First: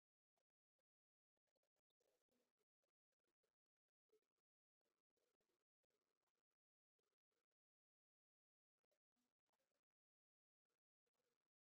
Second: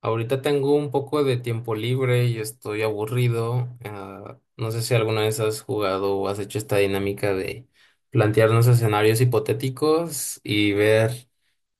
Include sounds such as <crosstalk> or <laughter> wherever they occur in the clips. Ahorita tengo un poco de tiempo libre y estoy aburrido. No sé si alguna vez has jugado o has hecho esta dinámica de plantearnos escenarios hipotéticos y ver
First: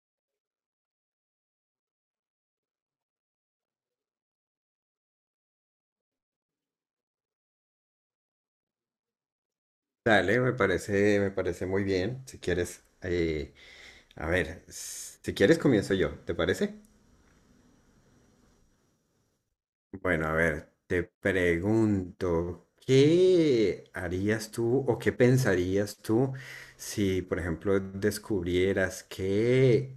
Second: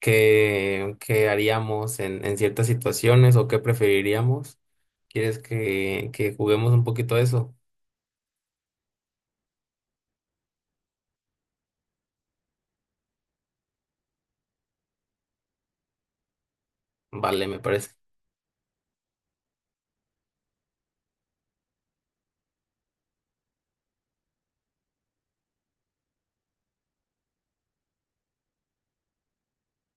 qué haríamos en ciertas situaciones o qué preferiríamos. ¿Quieres que juguemos un poquito a eso? Dale, me parece muy bien. Si quieres, a ver, si quieres comienzo yo, ¿te parece? Vale, me parece. Bueno, a ver, te pregunto, ¿qué harías tú o qué pensarías tú si, por ejemplo, descubrieras que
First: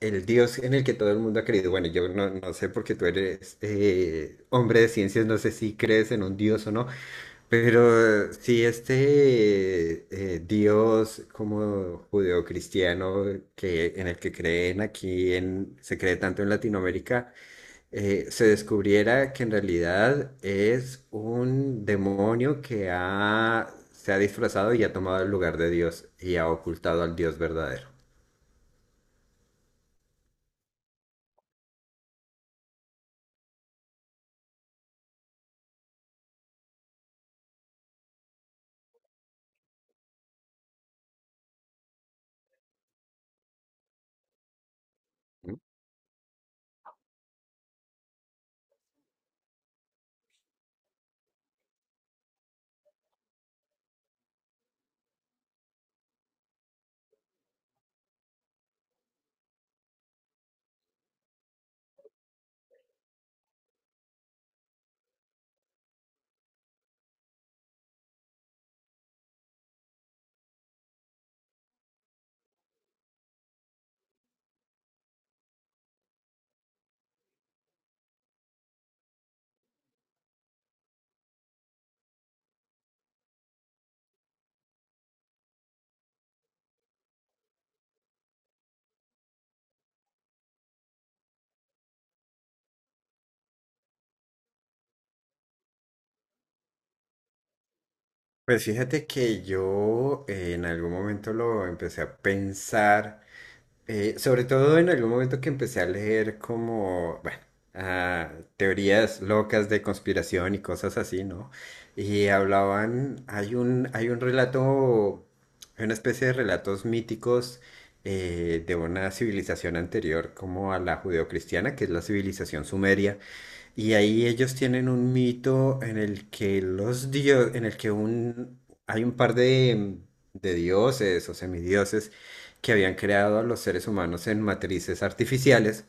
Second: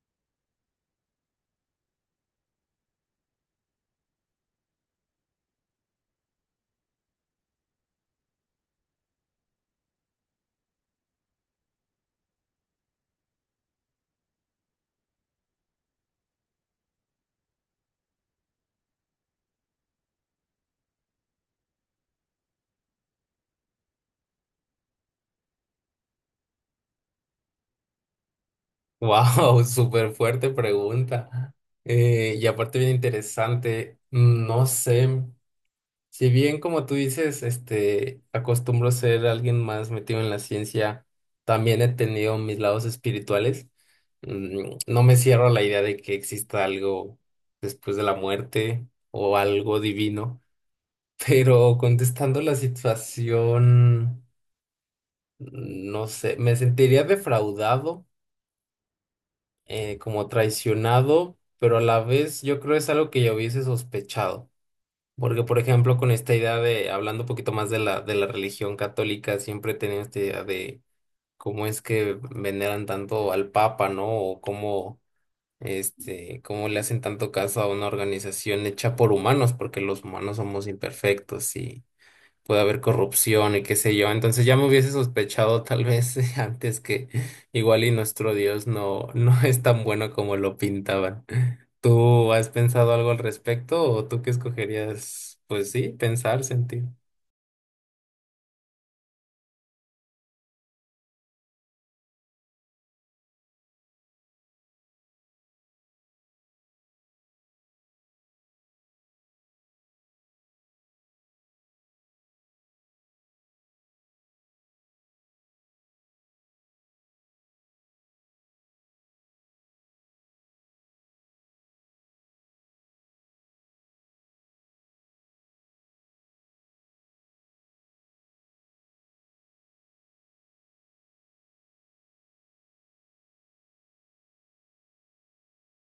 el Dios en el que todo el mundo ha creído? Bueno, yo no sé porque tú eres hombre de ciencias, no sé si crees en un Dios o no, pero si Dios como judeocristiano en el que creen aquí, se cree tanto en Latinoamérica, se descubriera que en realidad es un demonio que se ha disfrazado y ha tomado el lugar de Dios y ha ocultado al Dios verdadero. Wow, <laughs> súper fuerte pregunta. Y aparte bien interesante. No sé. Si bien, como tú dices, este, acostumbro ser alguien más metido en la ciencia, también he tenido mis lados espirituales. No me cierro a la idea de que exista algo después de la muerte o algo divino, <laughs> pero contestando la situación, no sé, me sentiría defraudado, como traicionado, pero a la vez yo creo es algo que ya hubiese sospechado. Porque, por ejemplo, con esta idea de, hablando un poquito más de la religión católica, siempre he tenido esta idea de cómo es que veneran tanto al Papa, ¿no? O cómo, este, cómo le hacen tanto caso a una organización hecha por humanos, porque los humanos somos imperfectos y puede haber corrupción y qué sé yo. Entonces ya me hubiese sospechado tal vez <laughs> antes que igual y nuestro Dios no, <laughs> no es tan bueno como lo pintaban. ¿Tú has pensado algo al respecto o tú qué escogerías? Pues sí, pensar, sentir. Pues fíjate que yo en algún momento lo empecé a pensar, sobre todo en algún momento que empecé a leer como, bueno, ah, teorías locas de conspiración y cosas así, ¿no? Y hablaban, hay un relato, hay una especie de relatos míticos de una civilización anterior como a la judeocristiana, que es la civilización sumeria. Y ahí ellos tienen un mito en el que los dios, en el que un, hay un par de dioses o semidioses que habían creado a los seres humanos en matrices artificiales.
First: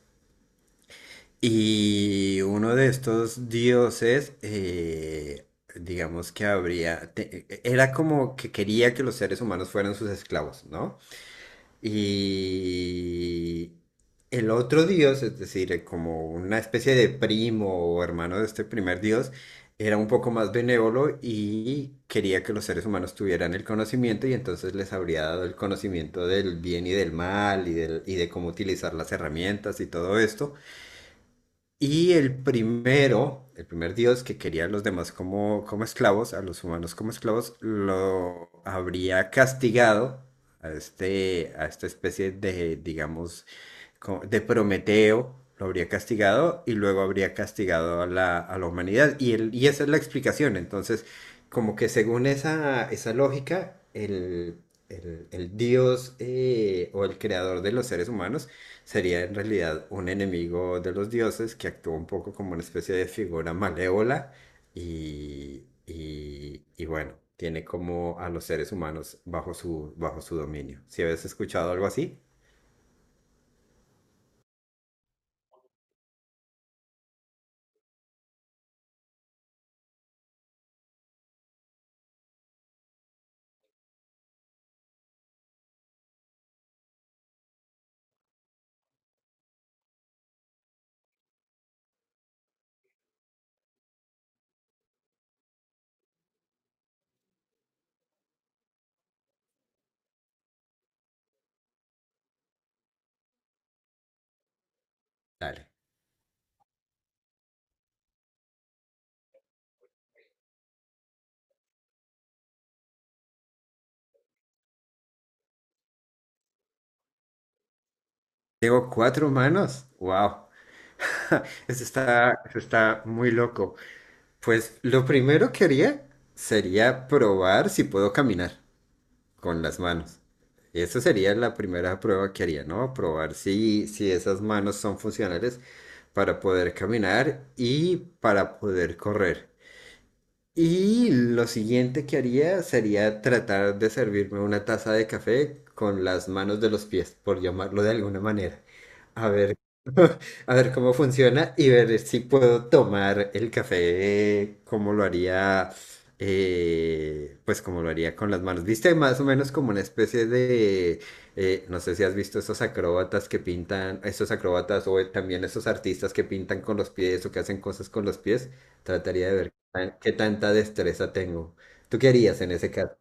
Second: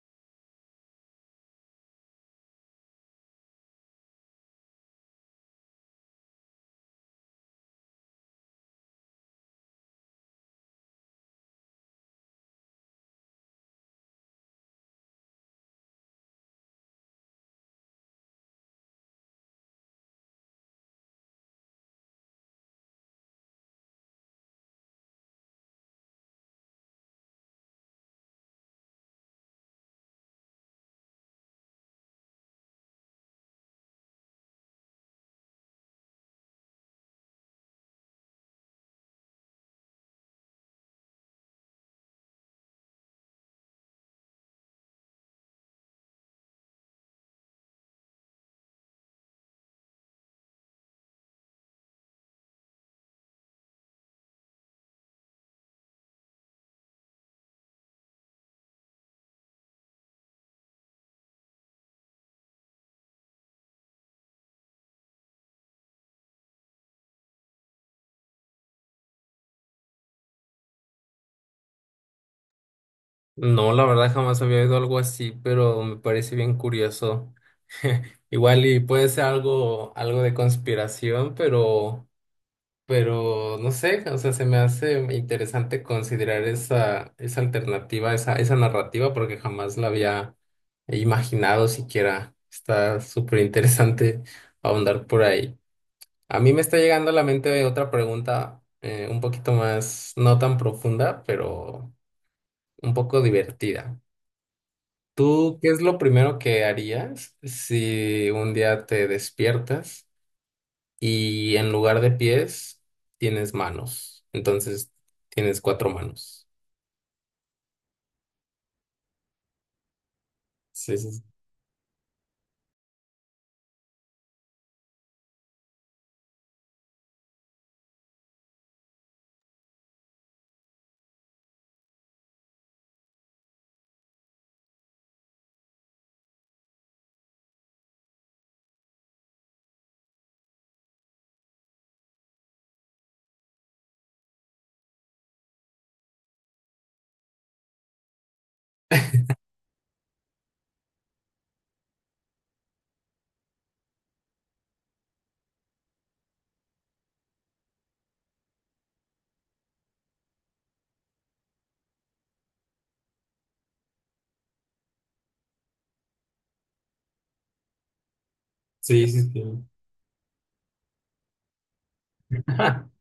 Y uno de estos dioses, digamos que era como que quería que los seres humanos fueran sus esclavos, ¿no? Y el otro dios, es decir, como una especie de primo o hermano de este primer dios, era un poco más benévolo y quería que los seres humanos tuvieran el conocimiento, y entonces les habría dado el conocimiento del bien y del mal y, del- y de cómo utilizar las herramientas y todo esto. Y el primero, el primer dios que quería a los demás como, como esclavos, a los humanos como esclavos, lo habría castigado a, este, a esta especie de, digamos, de Prometeo, lo habría castigado y luego habría castigado a a la humanidad. Y, el- y esa es la explicación. Entonces, como que según esa lógica, el dios o el creador de los seres humanos sería en realidad un enemigo de los dioses, que actúa un poco como una especie de figura malévola y bueno. Tiene como a los seres humanos bajo bajo su dominio. Si habías escuchado algo así, No, la verdad jamás había oído algo así, pero me parece bien curioso. <laughs> Igual y puede ser algo, algo de conspiración, pero no sé, o sea, se me hace interesante considerar esa alternativa, esa narrativa, porque jamás la había imaginado siquiera. Está súper interesante ahondar por ahí. A mí me está llegando a la mente otra pregunta, un poquito más, no tan profunda, pero un poco divertida. ¿Tú dale. qué es lo primero que harías si un día te despiertas y en lugar de pies tienes manos? Entonces tienes cuatro manos. Tengo cuatro manos. Wow. Sí, sí, <laughs> eso está muy loco. Pues lo primero que haría sería probar si puedo caminar con las manos. Eso sería la primera prueba que haría, ¿no? Probar si, si esas manos son funcionales para poder caminar y para poder correr. Y lo siguiente que haría sería tratar de servirme una taza de café con las manos de los pies, por llamarlo de alguna manera. A ver, <laughs> a ver cómo funciona y ver si puedo tomar el café como lo haría, pues como lo haría con las manos. Viste, más o menos como una especie de, no sé si has visto esos acróbatas que pintan, esos acróbatas o también esos artistas que pintan con los pies o que hacen cosas con los pies. sí, sí, Trataría sí, de ver sí. Qué tanta destreza tengo. ¿Tú qué harías en ese <laughs> caso?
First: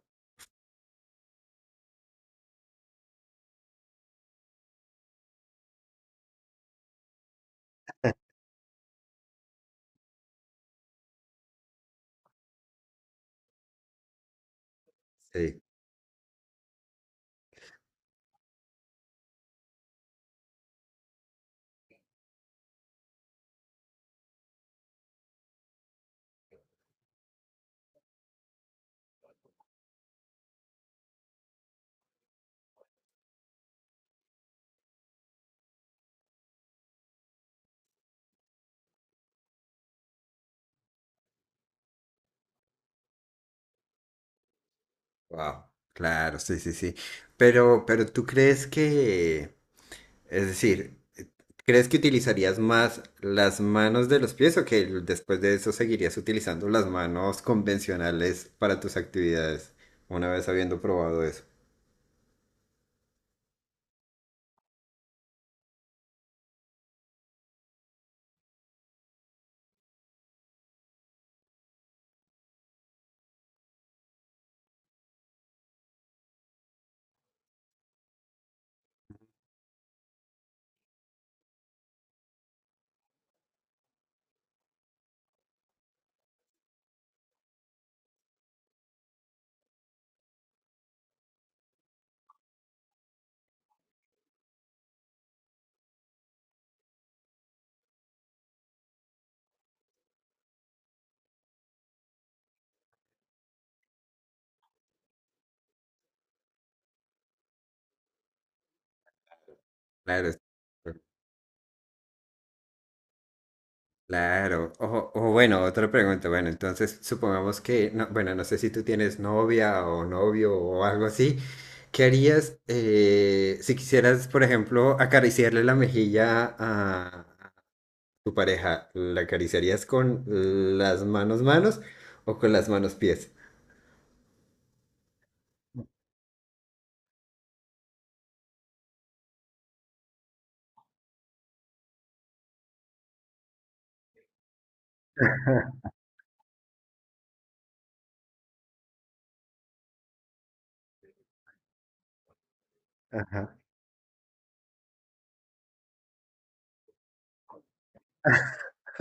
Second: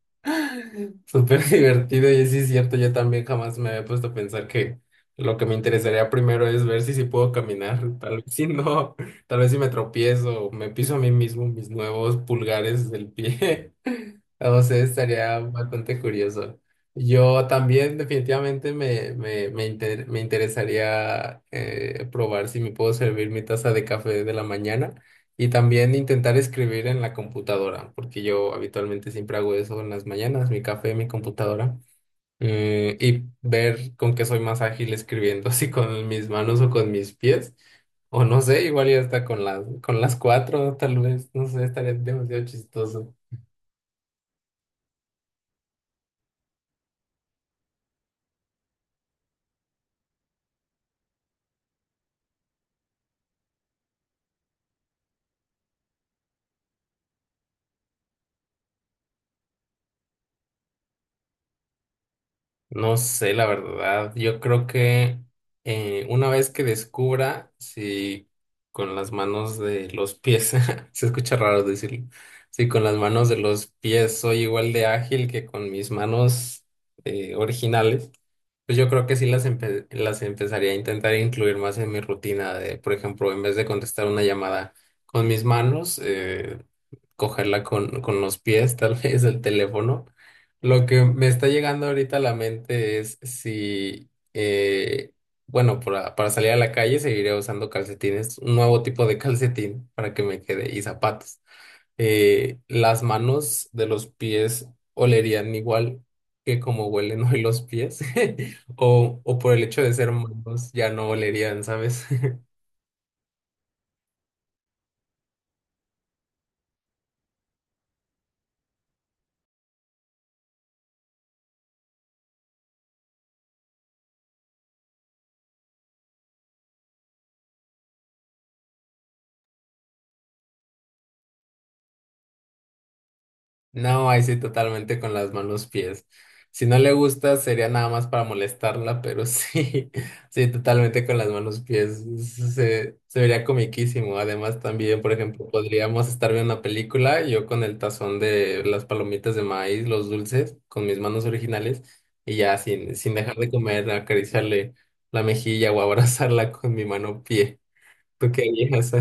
Súper divertido, y sí es cierto, yo también jamás me había puesto a pensar que lo que me interesaría primero es ver si sí puedo caminar. Tal vez si no, <laughs> tal vez si me tropiezo o me piso a mí mismo mis nuevos pulgares del pie, <laughs> o sea, estaría Sí, bastante curioso. Yo también definitivamente me interesaría probar si me puedo servir mi taza de café de la mañana. Y también intentar escribir en la computadora, porque yo habitualmente siempre hago eso en las mañanas, mi café, mi computadora, y ver con qué soy más ágil escribiendo, <laughs> si con mis manos o con mis pies, o no sé, igual ya hasta con las cuatro, tal vez, no sé, estaría demasiado chistoso. wow, claro, sí, sí, sí. Pero ¿tú crees que... Es decir, ¿crees que utilizarías más las manos de los pies o que después de eso seguirías utilizando las manos convencionales para tus actividades una vez habiendo probado eso? No sé, la verdad. Yo creo que una vez que descubra si con las manos de los pies, <laughs> se escucha raro decirlo, si con las manos de los pies soy igual de ágil que con mis manos originales, pues yo creo que sí las, empe- las empezaría a intentar incluir más en mi rutina de, por ejemplo, en vez de contestar una llamada con mis manos, cogerla con los pies, <laughs> tal vez el teléfono. Lo que me está llegando ahorita a la mente es si, bueno, para salir a la calle seguiré usando calcetines, un nuevo tipo de <laughs> calcetín para que me quede y zapatos. Las manos de los pies olerían igual que como huelen <laughs> hoy los pies, <laughs> o por el hecho de ser Claro, es- manos ya no olerían, ¿sabes? claro. O bueno, otra pregunta. Bueno, entonces supongamos que, no, bueno, no sé si tú tienes novia o novio o algo así. ¿Qué harías si quisieras, por ejemplo, acariciarle la mejilla a tu pareja? ¿La acariciarías con las manos manos o con las manos pies? No, ahí sí totalmente con las manos pies. Si no le gusta, sería nada más para molestarla, pero sí, <laughs> sí, totalmente con las manos pies. Se vería comiquísimo. Además, también, por ejemplo, podríamos estar viendo una película, yo con el tazón de las palomitas de maíz, los dulces, con mis manos originales, y ya sin, sin dejar de Ajá. comer, acariciarle la mejilla o abrazarla con mi mano pie. ¿Tú qué harías? <laughs>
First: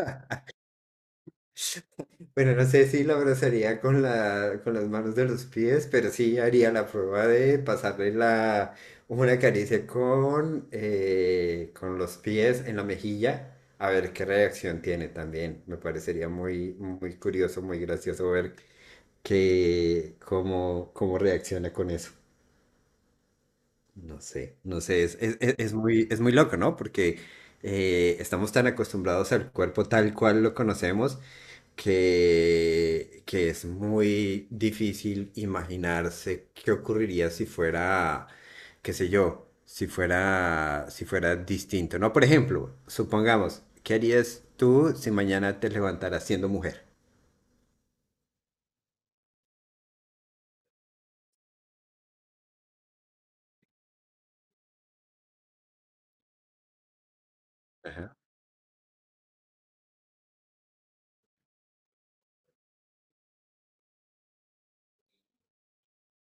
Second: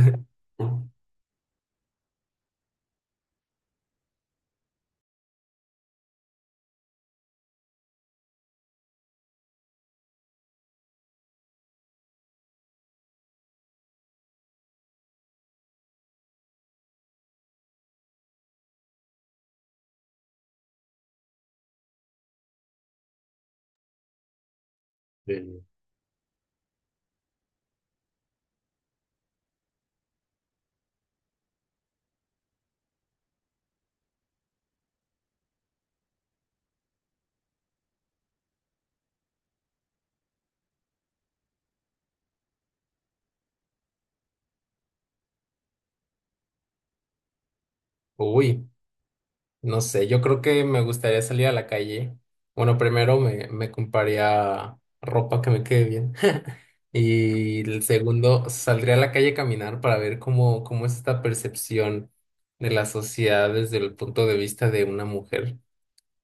Bueno, no sé si la abrazaría con con las manos de los pies, pero sí haría la prueba de pasarle una caricia con los pies en la mejilla, a ver qué reacción tiene también. Me parecería muy, muy curioso, muy gracioso ver que, cómo, cómo reacciona con eso. No sé, no sé, Sí. Es muy loco, ¿no? Porque estamos tan acostumbrados al cuerpo tal cual lo conocemos que es muy difícil imaginarse qué ocurriría si fuera, qué sé yo, si fuera distinto, ¿no? Por ejemplo, supongamos, ¿qué harías tú si mañana te levantaras siendo mujer? Uy. No sé, yo creo que me gustaría salir a la calle. Bueno, primero me compraría ropa que me quede bien. <laughs> Y el segundo, saldría a la calle a caminar para ver cómo, cómo es esta percepción de la sociedad desde el punto de vista de una mujer,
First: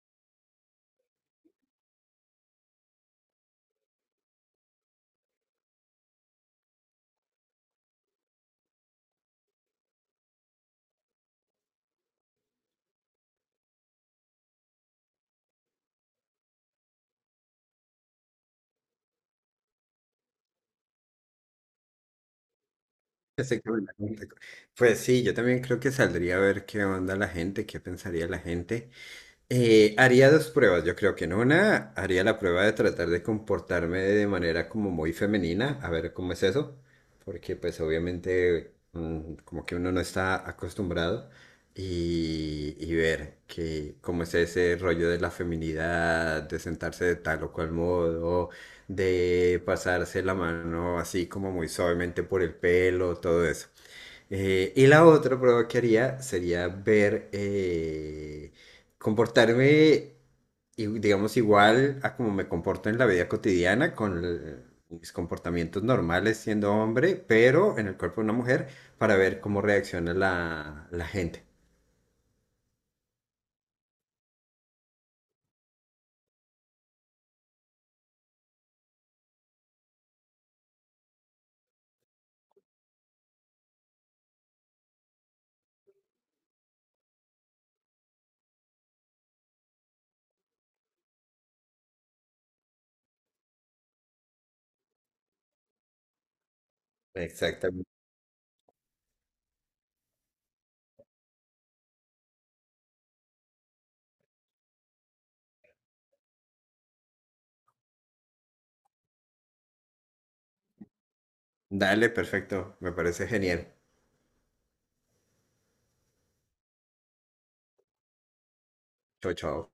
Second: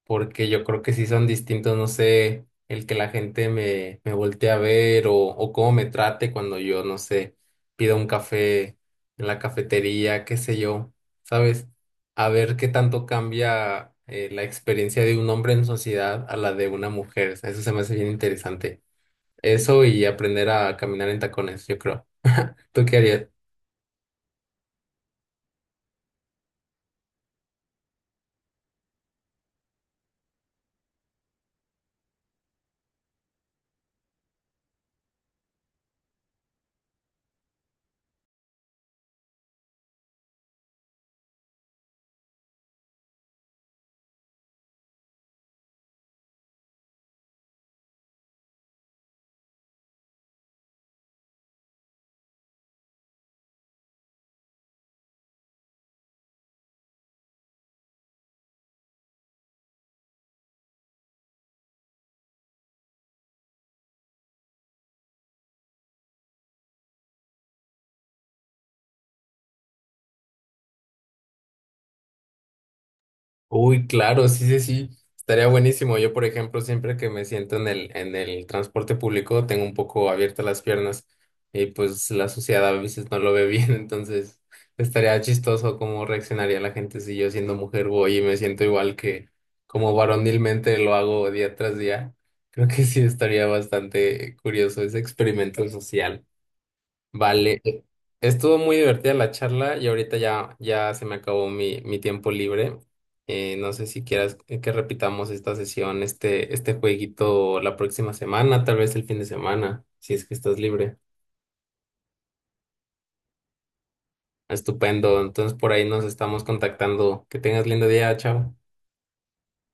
porque yo creo que sí son distintos, no sé, el que la gente me, me voltee a ver o cómo me trate cuando yo, no sé, pido un café en la cafetería, qué sé yo, ¿sabes? A ver qué tanto cambia la experiencia de un hombre en sociedad a la de una mujer. O sea, eso se me hace bien interesante. Eso y aprender a caminar en tacones, yo creo. ¿Tú qué harías? Exactamente. Pues sí, yo también creo que saldría a ver qué onda la gente, qué pensaría la gente. Haría dos pruebas. Yo creo que en una haría la prueba de tratar de comportarme de manera como muy femenina, a ver cómo es eso, porque pues obviamente como que uno no está acostumbrado. Y, y ver que cómo es ese rollo de la feminidad, de sentarse de tal o cual modo, de pasarse la mano así como muy suavemente por el pelo, todo eso. Y la otra prueba que haría sería ver, comportarme, digamos, igual a como me comporto en la vida cotidiana, con mis comportamientos normales siendo hombre, pero en el cuerpo de una mujer, para ver cómo reacciona la gente. Uy, claro, sí, sí, sí, estaría buenísimo. Yo, por ejemplo, siempre que me siento en el transporte público, tengo un poco abiertas las piernas, y pues la sociedad a veces no lo ve bien, <laughs> entonces estaría chistoso cómo reaccionaría la gente si yo siendo mujer voy y me siento igual que como varonilmente lo hago día tras día. Creo que sí estaría bastante curioso ese experimento social. Vale, e- Exactamente. estuvo muy divertida la charla y ahorita ya, ya se me acabó mi, mi tiempo libre. No sé si quieras que repitamos esta sesión, este jueguito la próxima semana, tal vez el fin de semana, si es que estás libre. Dale, perfecto. Me parece genial. Estupendo, entonces por ahí nos estamos contactando. Que tengas lindo día, chao. Chao, chao.